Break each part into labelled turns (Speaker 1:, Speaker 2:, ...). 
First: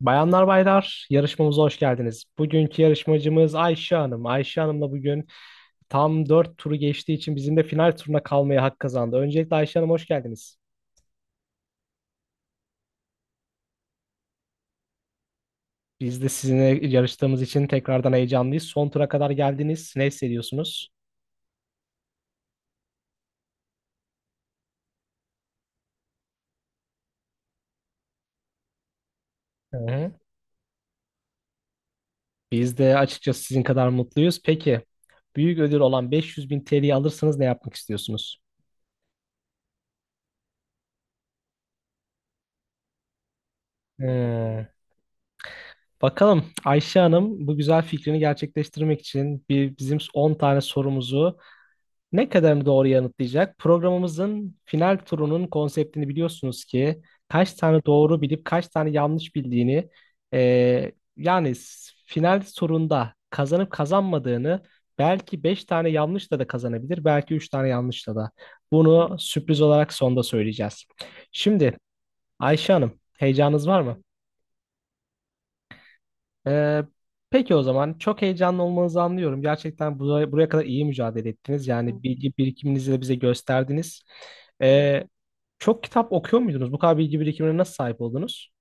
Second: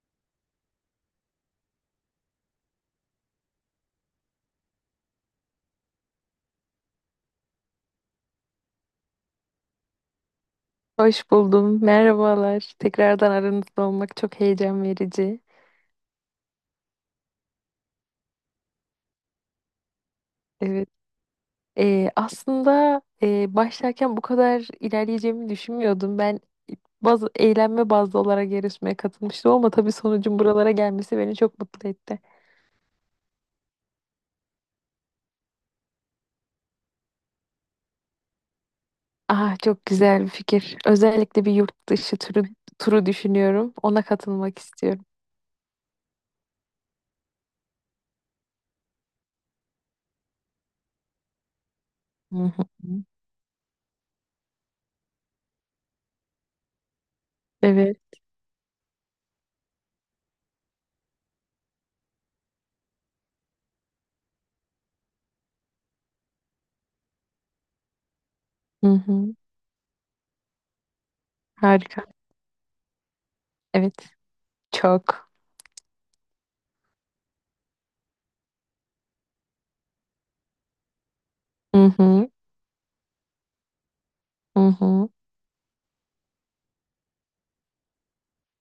Speaker 1: Bayanlar baylar, yarışmamıza hoş geldiniz. Bugünkü yarışmacımız Ayşe Hanım. Ayşe Hanım'la bugün tam 4 turu geçtiği için bizim de final turuna kalmaya hak kazandı. Öncelikle Ayşe Hanım hoş geldiniz.
Speaker 2: Hoş buldum. Merhabalar. Tekrardan aranızda olmak çok heyecan verici.
Speaker 1: Biz de sizinle yarıştığımız için tekrardan heyecanlıyız. Son tura kadar geldiniz. Ne hissediyorsunuz?
Speaker 2: Evet. Başlarken bu kadar ilerleyeceğimi düşünmüyordum. Ben bazı eğlenme bazlı olarak yarışmaya katılmıştım ama
Speaker 1: Hı
Speaker 2: tabii
Speaker 1: hı.
Speaker 2: sonucun buralara gelmesi beni çok mutlu etti.
Speaker 1: Biz de açıkçası sizin kadar mutluyuz. Peki, büyük ödül olan 500 bin TL'yi alırsanız ne yapmak istiyorsunuz?
Speaker 2: Ah çok güzel bir fikir. Özellikle bir yurt dışı turu düşünüyorum. Ona katılmak
Speaker 1: Hmm.
Speaker 2: istiyorum.
Speaker 1: Bakalım Ayşe Hanım bu güzel fikrini gerçekleştirmek için bizim 10 tane sorumuzu ne
Speaker 2: Hı hı.
Speaker 1: kadarını doğru yanıtlayacak? Programımızın final turunun konseptini biliyorsunuz ki kaç tane
Speaker 2: Evet.
Speaker 1: doğru bilip kaç tane yanlış bildiğini yani final turunda kazanıp kazanmadığını belki 5 tane yanlışla da kazanabilir belki 3 tane yanlışla da.
Speaker 2: Hı
Speaker 1: Bunu
Speaker 2: hı.
Speaker 1: sürpriz olarak sonda söyleyeceğiz. Şimdi
Speaker 2: Harika.
Speaker 1: Ayşe Hanım heyecanınız var mı?
Speaker 2: Evet. Çok.
Speaker 1: Ee, peki o zaman çok heyecanlı olmanızı anlıyorum. Gerçekten buraya kadar iyi mücadele ettiniz.
Speaker 2: Hı
Speaker 1: Yani
Speaker 2: hı.
Speaker 1: bilgi birikiminizi de bize gösterdiniz.
Speaker 2: Hı
Speaker 1: Ee,
Speaker 2: hı.
Speaker 1: çok kitap okuyor muydunuz? Bu kadar bilgi birikimine nasıl sahip oldunuz?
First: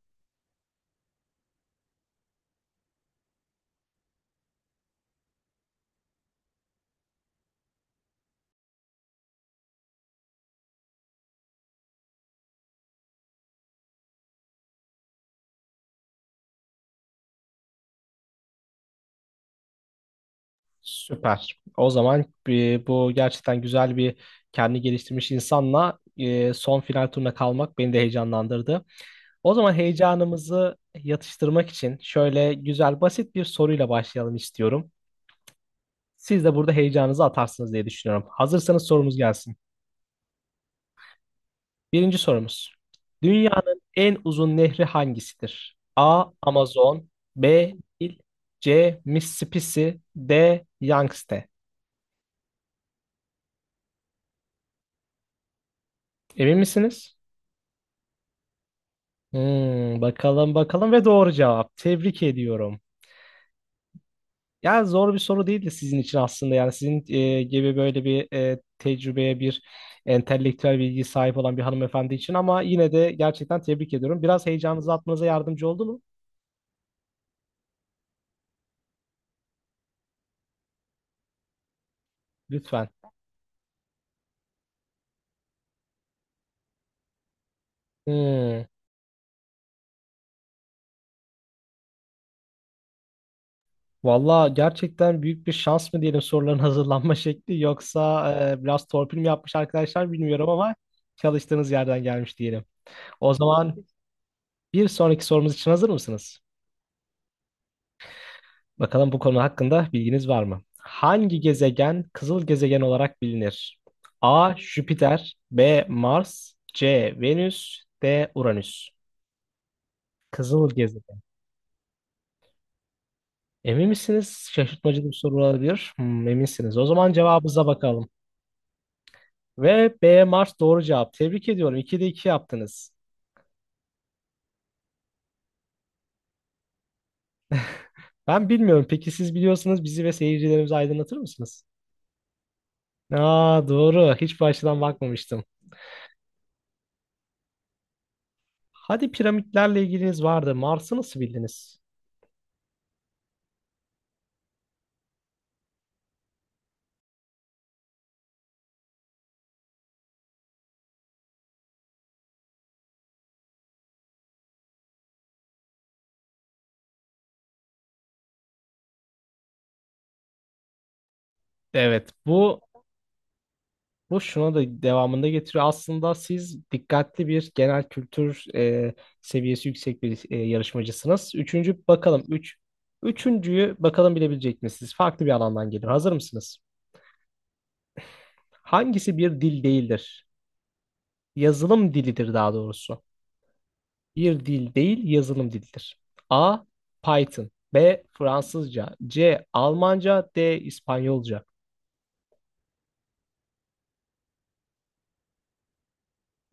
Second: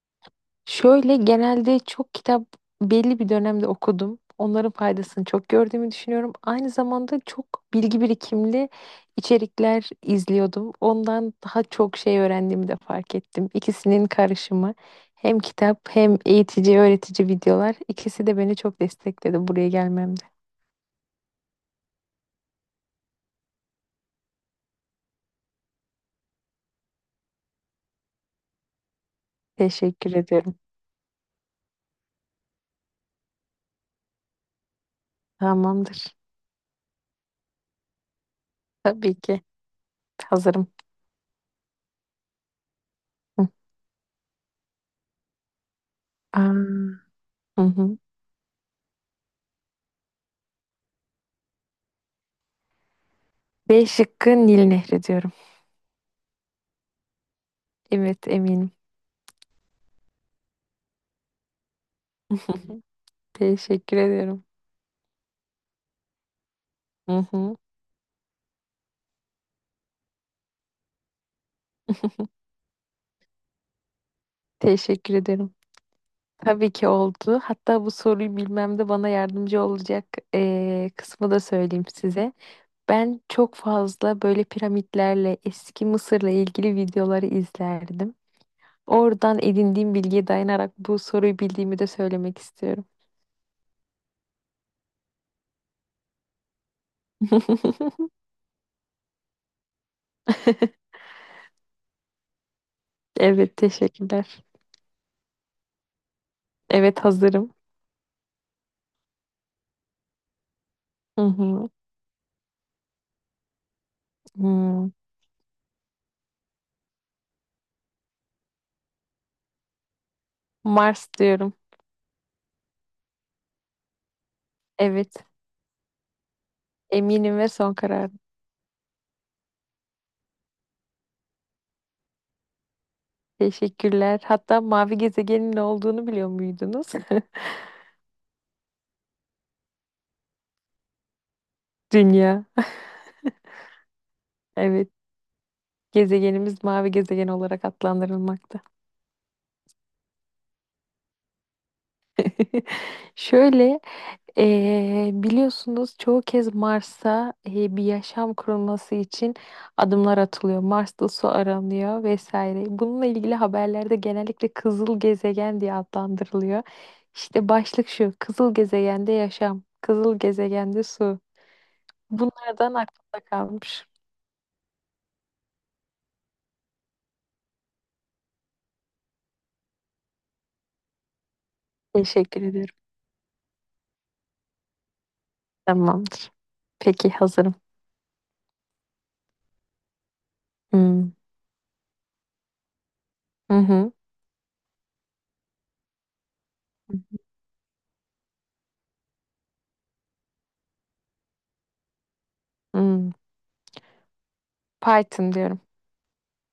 Speaker 2: Şöyle genelde çok kitap belli bir dönemde okudum. Onların faydasını çok gördüğümü düşünüyorum. Aynı zamanda çok bilgi birikimli içerikler izliyordum. Ondan daha çok şey öğrendiğimi de fark ettim. İkisinin karışımı, hem kitap hem eğitici öğretici videolar, ikisi de beni çok destekledi buraya gelmemde.
Speaker 1: Süper. O zaman bu gerçekten güzel bir kendi geliştirmiş insanla son final turuna kalmak beni de heyecanlandırdı. O zaman
Speaker 2: Teşekkür ediyorum.
Speaker 1: heyecanımızı yatıştırmak için şöyle güzel basit bir soruyla başlayalım istiyorum.
Speaker 2: Tamamdır.
Speaker 1: Siz de burada heyecanınızı atarsınız diye düşünüyorum. Hazırsanız
Speaker 2: Tabii
Speaker 1: sorumuz
Speaker 2: ki
Speaker 1: gelsin.
Speaker 2: hazırım.
Speaker 1: Birinci sorumuz.
Speaker 2: Hı.
Speaker 1: Dünyanın en uzun nehri hangisidir? A.
Speaker 2: Aa.
Speaker 1: Amazon
Speaker 2: Hı
Speaker 1: B.
Speaker 2: hı.
Speaker 1: Nil C. Mississippi D. Yangtze.
Speaker 2: B şıkkı Nil Nehri diyorum.
Speaker 1: Emin misiniz?
Speaker 2: Evet eminim.
Speaker 1: Hmm, bakalım ve doğru cevap. Tebrik ediyorum.
Speaker 2: Teşekkür ediyorum.
Speaker 1: Ya zor bir soru değildi sizin için aslında. Yani sizin
Speaker 2: Hı hı.
Speaker 1: gibi böyle bir tecrübeye bir entelektüel bilgi sahip olan bir hanımefendi için ama yine de gerçekten tebrik ediyorum. Biraz heyecanınızı
Speaker 2: Teşekkür
Speaker 1: atmanıza
Speaker 2: ederim.
Speaker 1: yardımcı oldu mu?
Speaker 2: Tabii ki oldu. Hatta bu soruyu bilmemde bana yardımcı olacak kısmı da söyleyeyim size.
Speaker 1: Lütfen.
Speaker 2: Ben çok fazla böyle piramitlerle, eski Mısır'la ilgili videoları izlerdim.
Speaker 1: Hmm.
Speaker 2: Oradan edindiğim bilgiye dayanarak bu soruyu bildiğimi de söylemek istiyorum.
Speaker 1: Valla gerçekten büyük bir şans mı diyelim soruların hazırlanma şekli yoksa biraz torpil mi yapmış arkadaşlar bilmiyorum ama çalıştığınız yerden gelmiş diyelim. O
Speaker 2: Evet,
Speaker 1: zaman
Speaker 2: teşekkürler.
Speaker 1: bir sonraki sorumuz için hazır mısınız?
Speaker 2: Evet, hazırım.
Speaker 1: Bakalım bu konu hakkında bilginiz var mı?
Speaker 2: Hı
Speaker 1: Hangi
Speaker 2: hı.
Speaker 1: gezegen kızıl gezegen olarak bilinir? A.
Speaker 2: Hmm.
Speaker 1: Jüpiter B. Mars C. Venüs D. Uranüs. Kızıl
Speaker 2: Mars
Speaker 1: gezegen.
Speaker 2: diyorum.
Speaker 1: Emin misiniz? Şaşırtmacı bir
Speaker 2: Evet,
Speaker 1: soru olabilir. Hmm, eminsiniz. O zaman
Speaker 2: eminim ve
Speaker 1: cevabınıza
Speaker 2: son
Speaker 1: bakalım.
Speaker 2: karar.
Speaker 1: Ve B Mars doğru cevap. Tebrik ediyorum. 2'de iki yaptınız.
Speaker 2: Teşekkürler. Hatta mavi gezegenin ne olduğunu biliyor muydunuz?
Speaker 1: Ben bilmiyorum. Peki siz biliyorsanız bizi ve seyircilerimizi aydınlatır mısınız?
Speaker 2: Dünya.
Speaker 1: Aa doğru. Hiç bu açıdan
Speaker 2: Evet.
Speaker 1: bakmamıştım.
Speaker 2: Gezegenimiz mavi gezegen olarak adlandırılmakta.
Speaker 1: Hadi piramitlerle ilginiz vardı. Mars'ı nasıl bildiniz?
Speaker 2: Şöyle, biliyorsunuz çoğu kez Mars'a bir yaşam kurulması için adımlar atılıyor. Mars'ta su aranıyor vesaire. Bununla ilgili haberlerde genellikle kızıl gezegen diye adlandırılıyor. İşte başlık şu, kızıl gezegende yaşam, kızıl gezegende su.
Speaker 1: Evet,
Speaker 2: Bunlardan aklımda kalmış.
Speaker 1: bu şuna da devamında getiriyor. Aslında siz dikkatli bir genel kültür seviyesi yüksek bir yarışmacısınız. Üçüncü bakalım.
Speaker 2: Teşekkür ederim.
Speaker 1: Üçüncüyü bakalım bilebilecek misiniz? Farklı bir alandan gelir. Hazır
Speaker 2: Tamamdır.
Speaker 1: mısınız?
Speaker 2: Peki hazırım.
Speaker 1: Hangisi bir dil değildir?
Speaker 2: Hmm.
Speaker 1: Yazılım dilidir daha doğrusu.
Speaker 2: Hı hı.
Speaker 1: Bir dil değil, yazılım dilidir. A. Python. B. Fransızca. C. Almanca. D. İspanyolca.
Speaker 2: Hmm. Python diyorum.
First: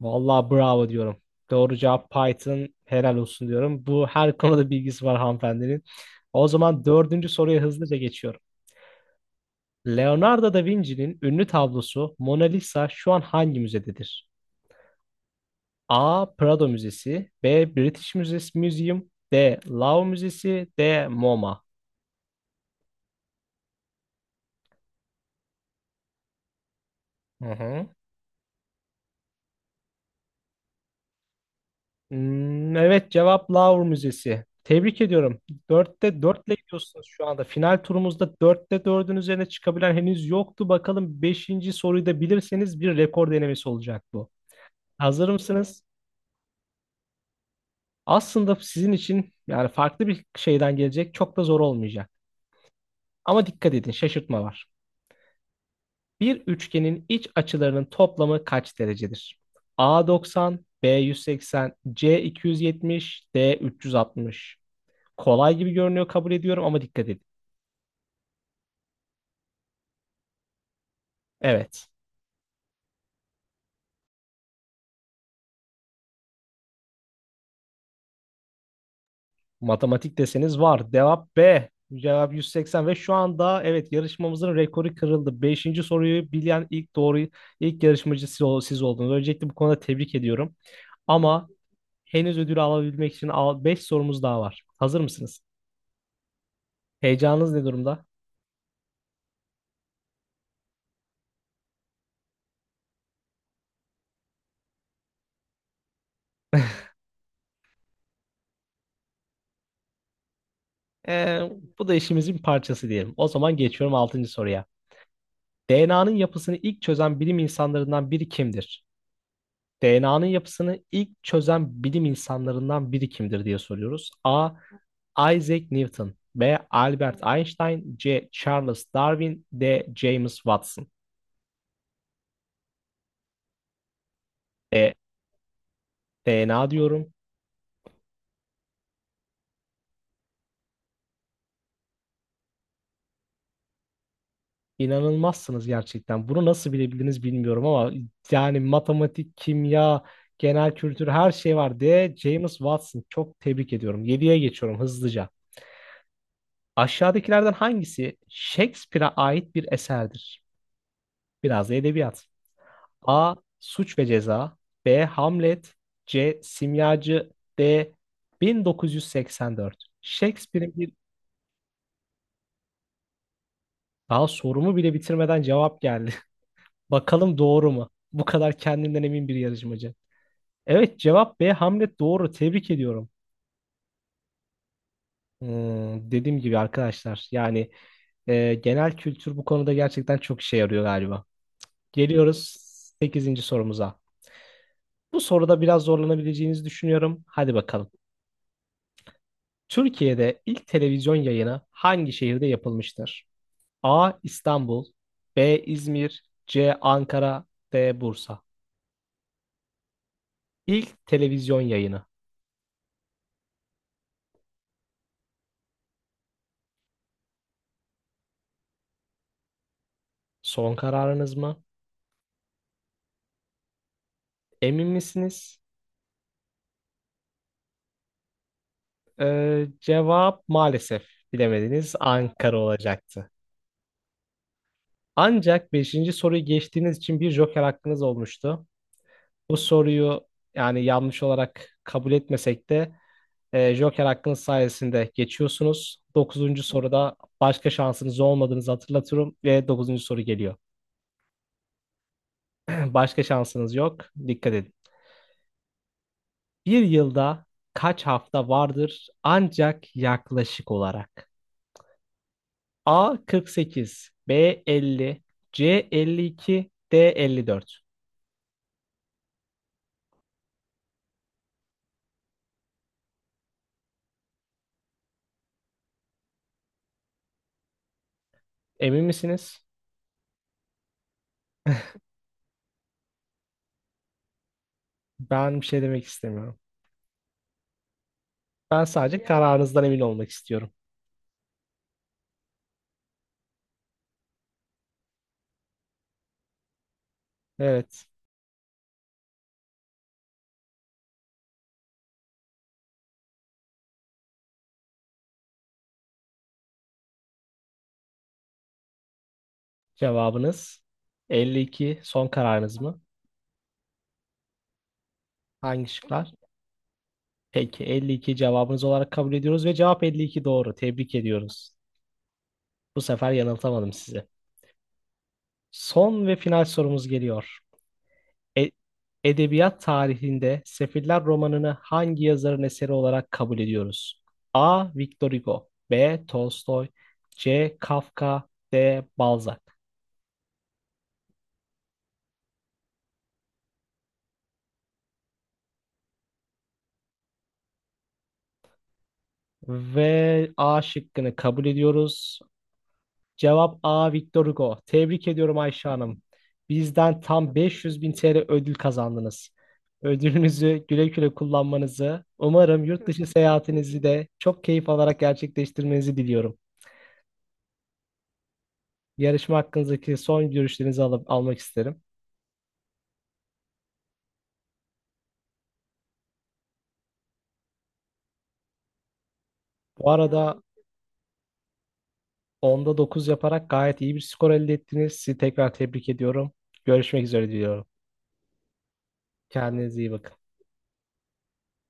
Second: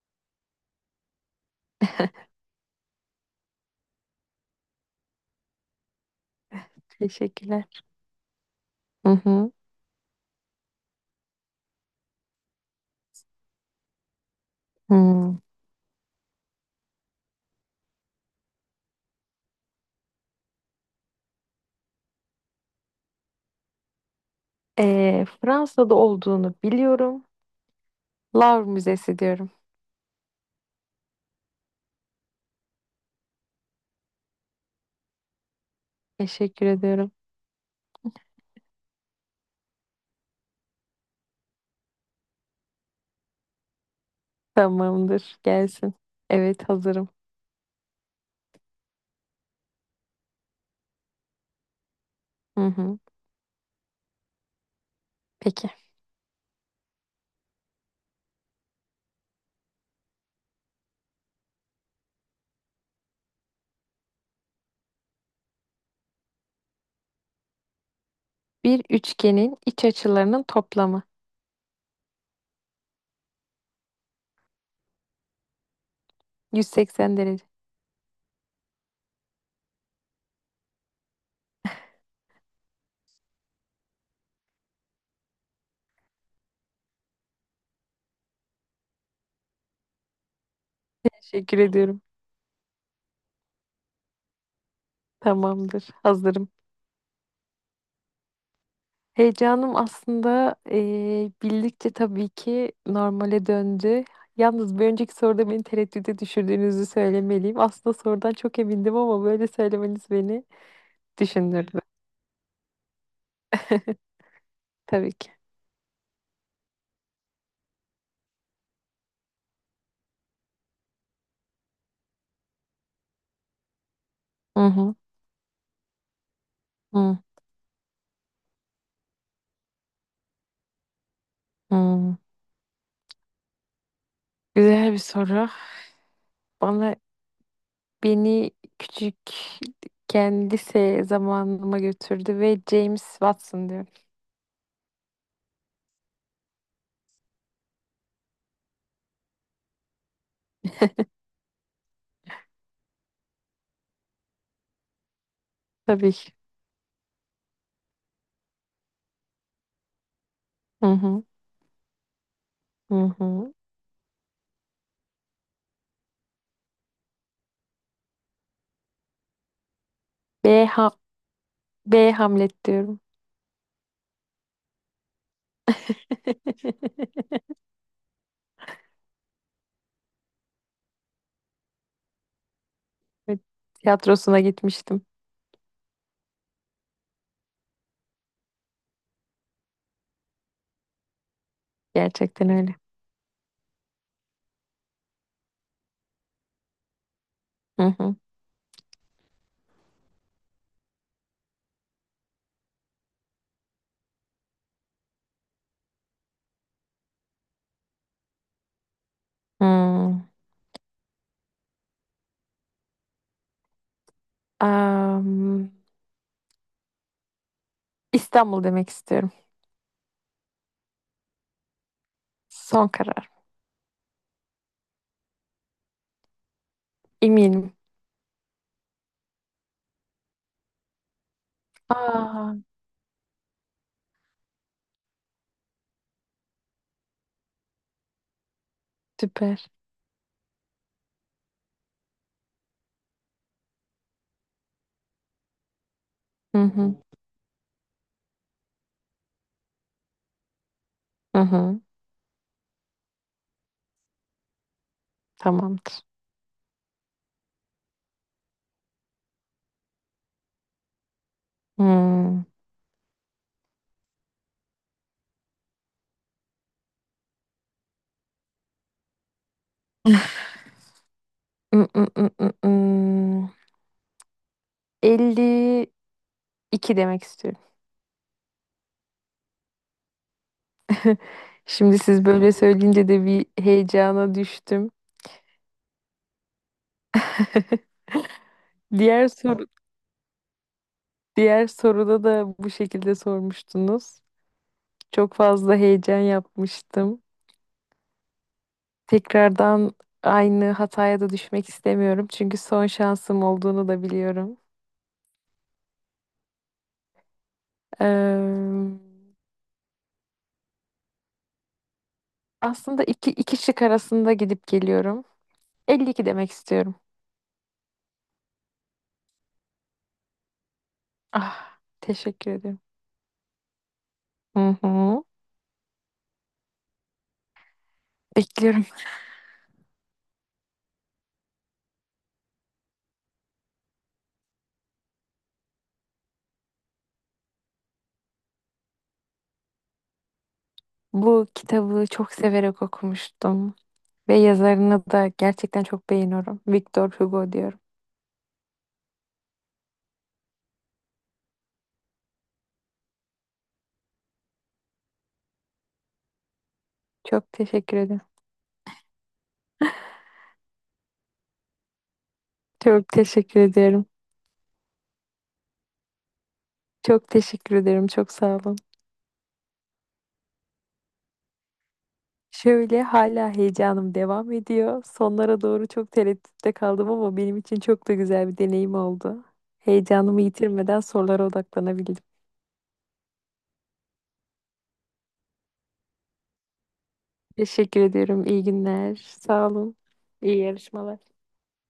Speaker 1: Vallahi bravo diyorum. Doğru cevap Python. Helal olsun diyorum. Bu her konuda bilgisi var hanımefendinin. O zaman dördüncü soruya
Speaker 2: Teşekkürler.
Speaker 1: hızlıca geçiyorum.
Speaker 2: Hı hı.
Speaker 1: Leonardo da Vinci'nin ünlü tablosu Mona Lisa şu an hangi müzededir?
Speaker 2: Hmm.
Speaker 1: A. Prado Müzesi B. British Museum Museum D. Louvre Müzesi D. MoMA.
Speaker 2: Fransa'da olduğunu biliyorum.
Speaker 1: Hı hı.
Speaker 2: Louvre Müzesi diyorum.
Speaker 1: Hmm, evet cevap Louvre Müzesi. Tebrik ediyorum. Dörtte dörtle
Speaker 2: Teşekkür
Speaker 1: gidiyorsunuz
Speaker 2: ediyorum.
Speaker 1: şu anda. Final turumuzda dörtte dördün üzerine çıkabilen henüz yoktu. Bakalım beşinci soruyu da bilirseniz bir rekor denemesi olacak bu. Hazır
Speaker 2: Tamamdır.
Speaker 1: mısınız?
Speaker 2: Gelsin. Evet hazırım.
Speaker 1: Aslında sizin için yani farklı bir şeyden gelecek. Çok da zor olmayacak.
Speaker 2: Hı hı.
Speaker 1: Ama dikkat edin şaşırtma var.
Speaker 2: Peki.
Speaker 1: Bir üçgenin iç açılarının toplamı kaç derecedir? A 90, B 180, C 270, D 360. Kolay gibi görünüyor kabul ediyorum ama dikkat edin.
Speaker 2: Bir üçgenin iç açılarının toplamı.
Speaker 1: Evet.
Speaker 2: 180 derece.
Speaker 1: Matematik deseniz var. Cevap B. Cevap 180 ve şu anda evet yarışmamızın rekoru kırıldı. Beşinci soruyu bilen ilk doğru ilk yarışmacı siz oldunuz. Öncelikle bu konuda tebrik ediyorum. Ama
Speaker 2: Teşekkür ediyorum.
Speaker 1: henüz ödülü alabilmek için 5 sorumuz daha var. Hazır mısınız?
Speaker 2: Tamamdır. Hazırım.
Speaker 1: Heyecanınız ne durumda?
Speaker 2: Heyecanım aslında bildikçe tabii ki normale döndü. Yalnız bir önceki soruda beni tereddüde düşürdüğünüzü söylemeliyim. Aslında sorudan çok emindim ama böyle söylemeniz beni
Speaker 1: Ee,
Speaker 2: düşündürdü.
Speaker 1: bu da işimizin parçası diyelim. O zaman geçiyorum altıncı soruya.
Speaker 2: Tabii ki.
Speaker 1: DNA'nın yapısını ilk çözen bilim insanlarından biri kimdir? DNA'nın yapısını ilk çözen bilim insanlarından biri kimdir diye soruyoruz. A.
Speaker 2: Hı hı,
Speaker 1: Isaac Newton B.
Speaker 2: hı,
Speaker 1: Albert Einstein C. Charles Darwin D. James Watson
Speaker 2: hı. Güzel
Speaker 1: E.
Speaker 2: bir soru.
Speaker 1: DNA
Speaker 2: Bana
Speaker 1: diyorum.
Speaker 2: beni küçükken lise zamanıma götürdü ve James Watson diyorum.
Speaker 1: İnanılmazsınız gerçekten. Bunu nasıl bilebildiniz bilmiyorum ama yani matematik, kimya, genel kültür her şey var D. James Watson. Çok tebrik ediyorum. 7'ye geçiyorum hızlıca.
Speaker 2: Tabii ki.
Speaker 1: Aşağıdakilerden hangisi Shakespeare'a ait bir eserdir?
Speaker 2: Hı hı,
Speaker 1: Biraz da edebiyat.
Speaker 2: hı
Speaker 1: A.
Speaker 2: hı.
Speaker 1: Suç ve Ceza B. Hamlet C. Simyacı D. 1984.
Speaker 2: B,
Speaker 1: Shakespeare'in
Speaker 2: ha
Speaker 1: bir...
Speaker 2: B, Hamlet diyorum.
Speaker 1: Daha sorumu bile bitirmeden cevap geldi. Bakalım doğru mu? Bu kadar kendinden emin bir yarışmacı. Evet cevap B. Hamlet doğru. Tebrik ediyorum.
Speaker 2: Evet, tiyatrosuna gitmiştim.
Speaker 1: Hmm, dediğim gibi arkadaşlar yani genel kültür bu konuda gerçekten çok işe yarıyor galiba.
Speaker 2: Gerçekten
Speaker 1: Geliyoruz
Speaker 2: öyle.
Speaker 1: sekizinci sorumuza. Bu soruda biraz zorlanabileceğinizi düşünüyorum. Hadi
Speaker 2: Hı
Speaker 1: bakalım.
Speaker 2: hı.
Speaker 1: Türkiye'de ilk televizyon yayını hangi şehirde yapılmıştır? A. İstanbul B. İzmir C. Ankara D. Bursa.
Speaker 2: Hmm.
Speaker 1: İlk televizyon yayını.
Speaker 2: Am, İstanbul demek istiyorum.
Speaker 1: Son kararınız mı?
Speaker 2: Son karar.
Speaker 1: Emin misiniz?
Speaker 2: Eminim.
Speaker 1: Cevap maalesef bilemediniz.
Speaker 2: Aa,
Speaker 1: Ankara olacaktı. Ancak beşinci soruyu geçtiğiniz için bir joker hakkınız olmuştu. Bu
Speaker 2: süper.
Speaker 1: soruyu yani yanlış olarak kabul etmesek de joker hakkınız sayesinde geçiyorsunuz.
Speaker 2: Hı
Speaker 1: Dokuzuncu
Speaker 2: hı.
Speaker 1: soruda başka şansınız olmadığınızı hatırlatıyorum ve dokuzuncu soru geliyor.
Speaker 2: Hı hı.
Speaker 1: Başka şansınız yok. Dikkat edin.
Speaker 2: Tamamdır.
Speaker 1: Bir yılda kaç hafta vardır ancak yaklaşık olarak?
Speaker 2: Hmm.
Speaker 1: A 48, B 50, C 52, D 54.
Speaker 2: Mm, mm, mm, mm, mm. 52 demek istiyorum.
Speaker 1: Emin misiniz?
Speaker 2: Şimdi siz böyle söyleyince de bir heyecana düştüm.
Speaker 1: Ben bir şey demek istemiyorum. Ben sadece
Speaker 2: Diğer soru,
Speaker 1: kararınızdan emin olmak istiyorum.
Speaker 2: diğer soruda da bu şekilde sormuştunuz. Çok fazla heyecan yapmıştım.
Speaker 1: Evet.
Speaker 2: Tekrardan aynı hataya da düşmek istemiyorum. Çünkü son şansım olduğunu da biliyorum. Eee,
Speaker 1: Cevabınız 52. Son kararınız mı?
Speaker 2: Aslında iki şık arasında gidip geliyorum.
Speaker 1: Hangi
Speaker 2: 52
Speaker 1: şıklar?
Speaker 2: demek istiyorum.
Speaker 1: Peki 52 cevabınız olarak kabul ediyoruz ve cevap 52 doğru. Tebrik ediyoruz.
Speaker 2: Ah, teşekkür ederim.
Speaker 1: Bu sefer yanıltamadım sizi.
Speaker 2: Hı hı.
Speaker 1: Son ve final sorumuz geliyor. E-
Speaker 2: Bekliyorum.
Speaker 1: Edebiyat tarihinde Sefiller romanını hangi yazarın eseri olarak kabul ediyoruz? A. Victor Hugo B. Tolstoy C. Kafka D. Balzac.
Speaker 2: Bu kitabı çok severek okumuştum. Ve yazarını da gerçekten çok beğeniyorum. Victor Hugo diyorum.
Speaker 1: Ve A şıkkını kabul ediyoruz. Cevap A. Victor Hugo. Tebrik ediyorum Ayşe Hanım. Bizden
Speaker 2: Çok
Speaker 1: tam
Speaker 2: teşekkür
Speaker 1: 500 bin
Speaker 2: ederim.
Speaker 1: TL ödül kazandınız. Ödülünüzü güle güle kullanmanızı, umarım yurt
Speaker 2: Çok
Speaker 1: dışı
Speaker 2: teşekkür
Speaker 1: seyahatinizi
Speaker 2: ederim.
Speaker 1: de çok keyif alarak gerçekleştirmenizi diliyorum.
Speaker 2: Çok teşekkür ederim. Çok sağ olun.
Speaker 1: Yarışma hakkınızdaki son görüşlerinizi alıp almak isterim.
Speaker 2: Şöyle hala heyecanım devam ediyor. Sonlara doğru çok tereddütte kaldım ama benim için çok da güzel bir deneyim oldu.
Speaker 1: Bu
Speaker 2: Heyecanımı
Speaker 1: arada
Speaker 2: yitirmeden sorulara odaklanabildim.
Speaker 1: 10'da 9 yaparak gayet iyi bir skor elde ettiniz. Sizi tekrar tebrik ediyorum. Görüşmek üzere diliyorum.
Speaker 2: Teşekkür ediyorum. İyi günler. Sağ olun.
Speaker 1: Kendinize iyi bakın.
Speaker 2: İyi yarışmalar.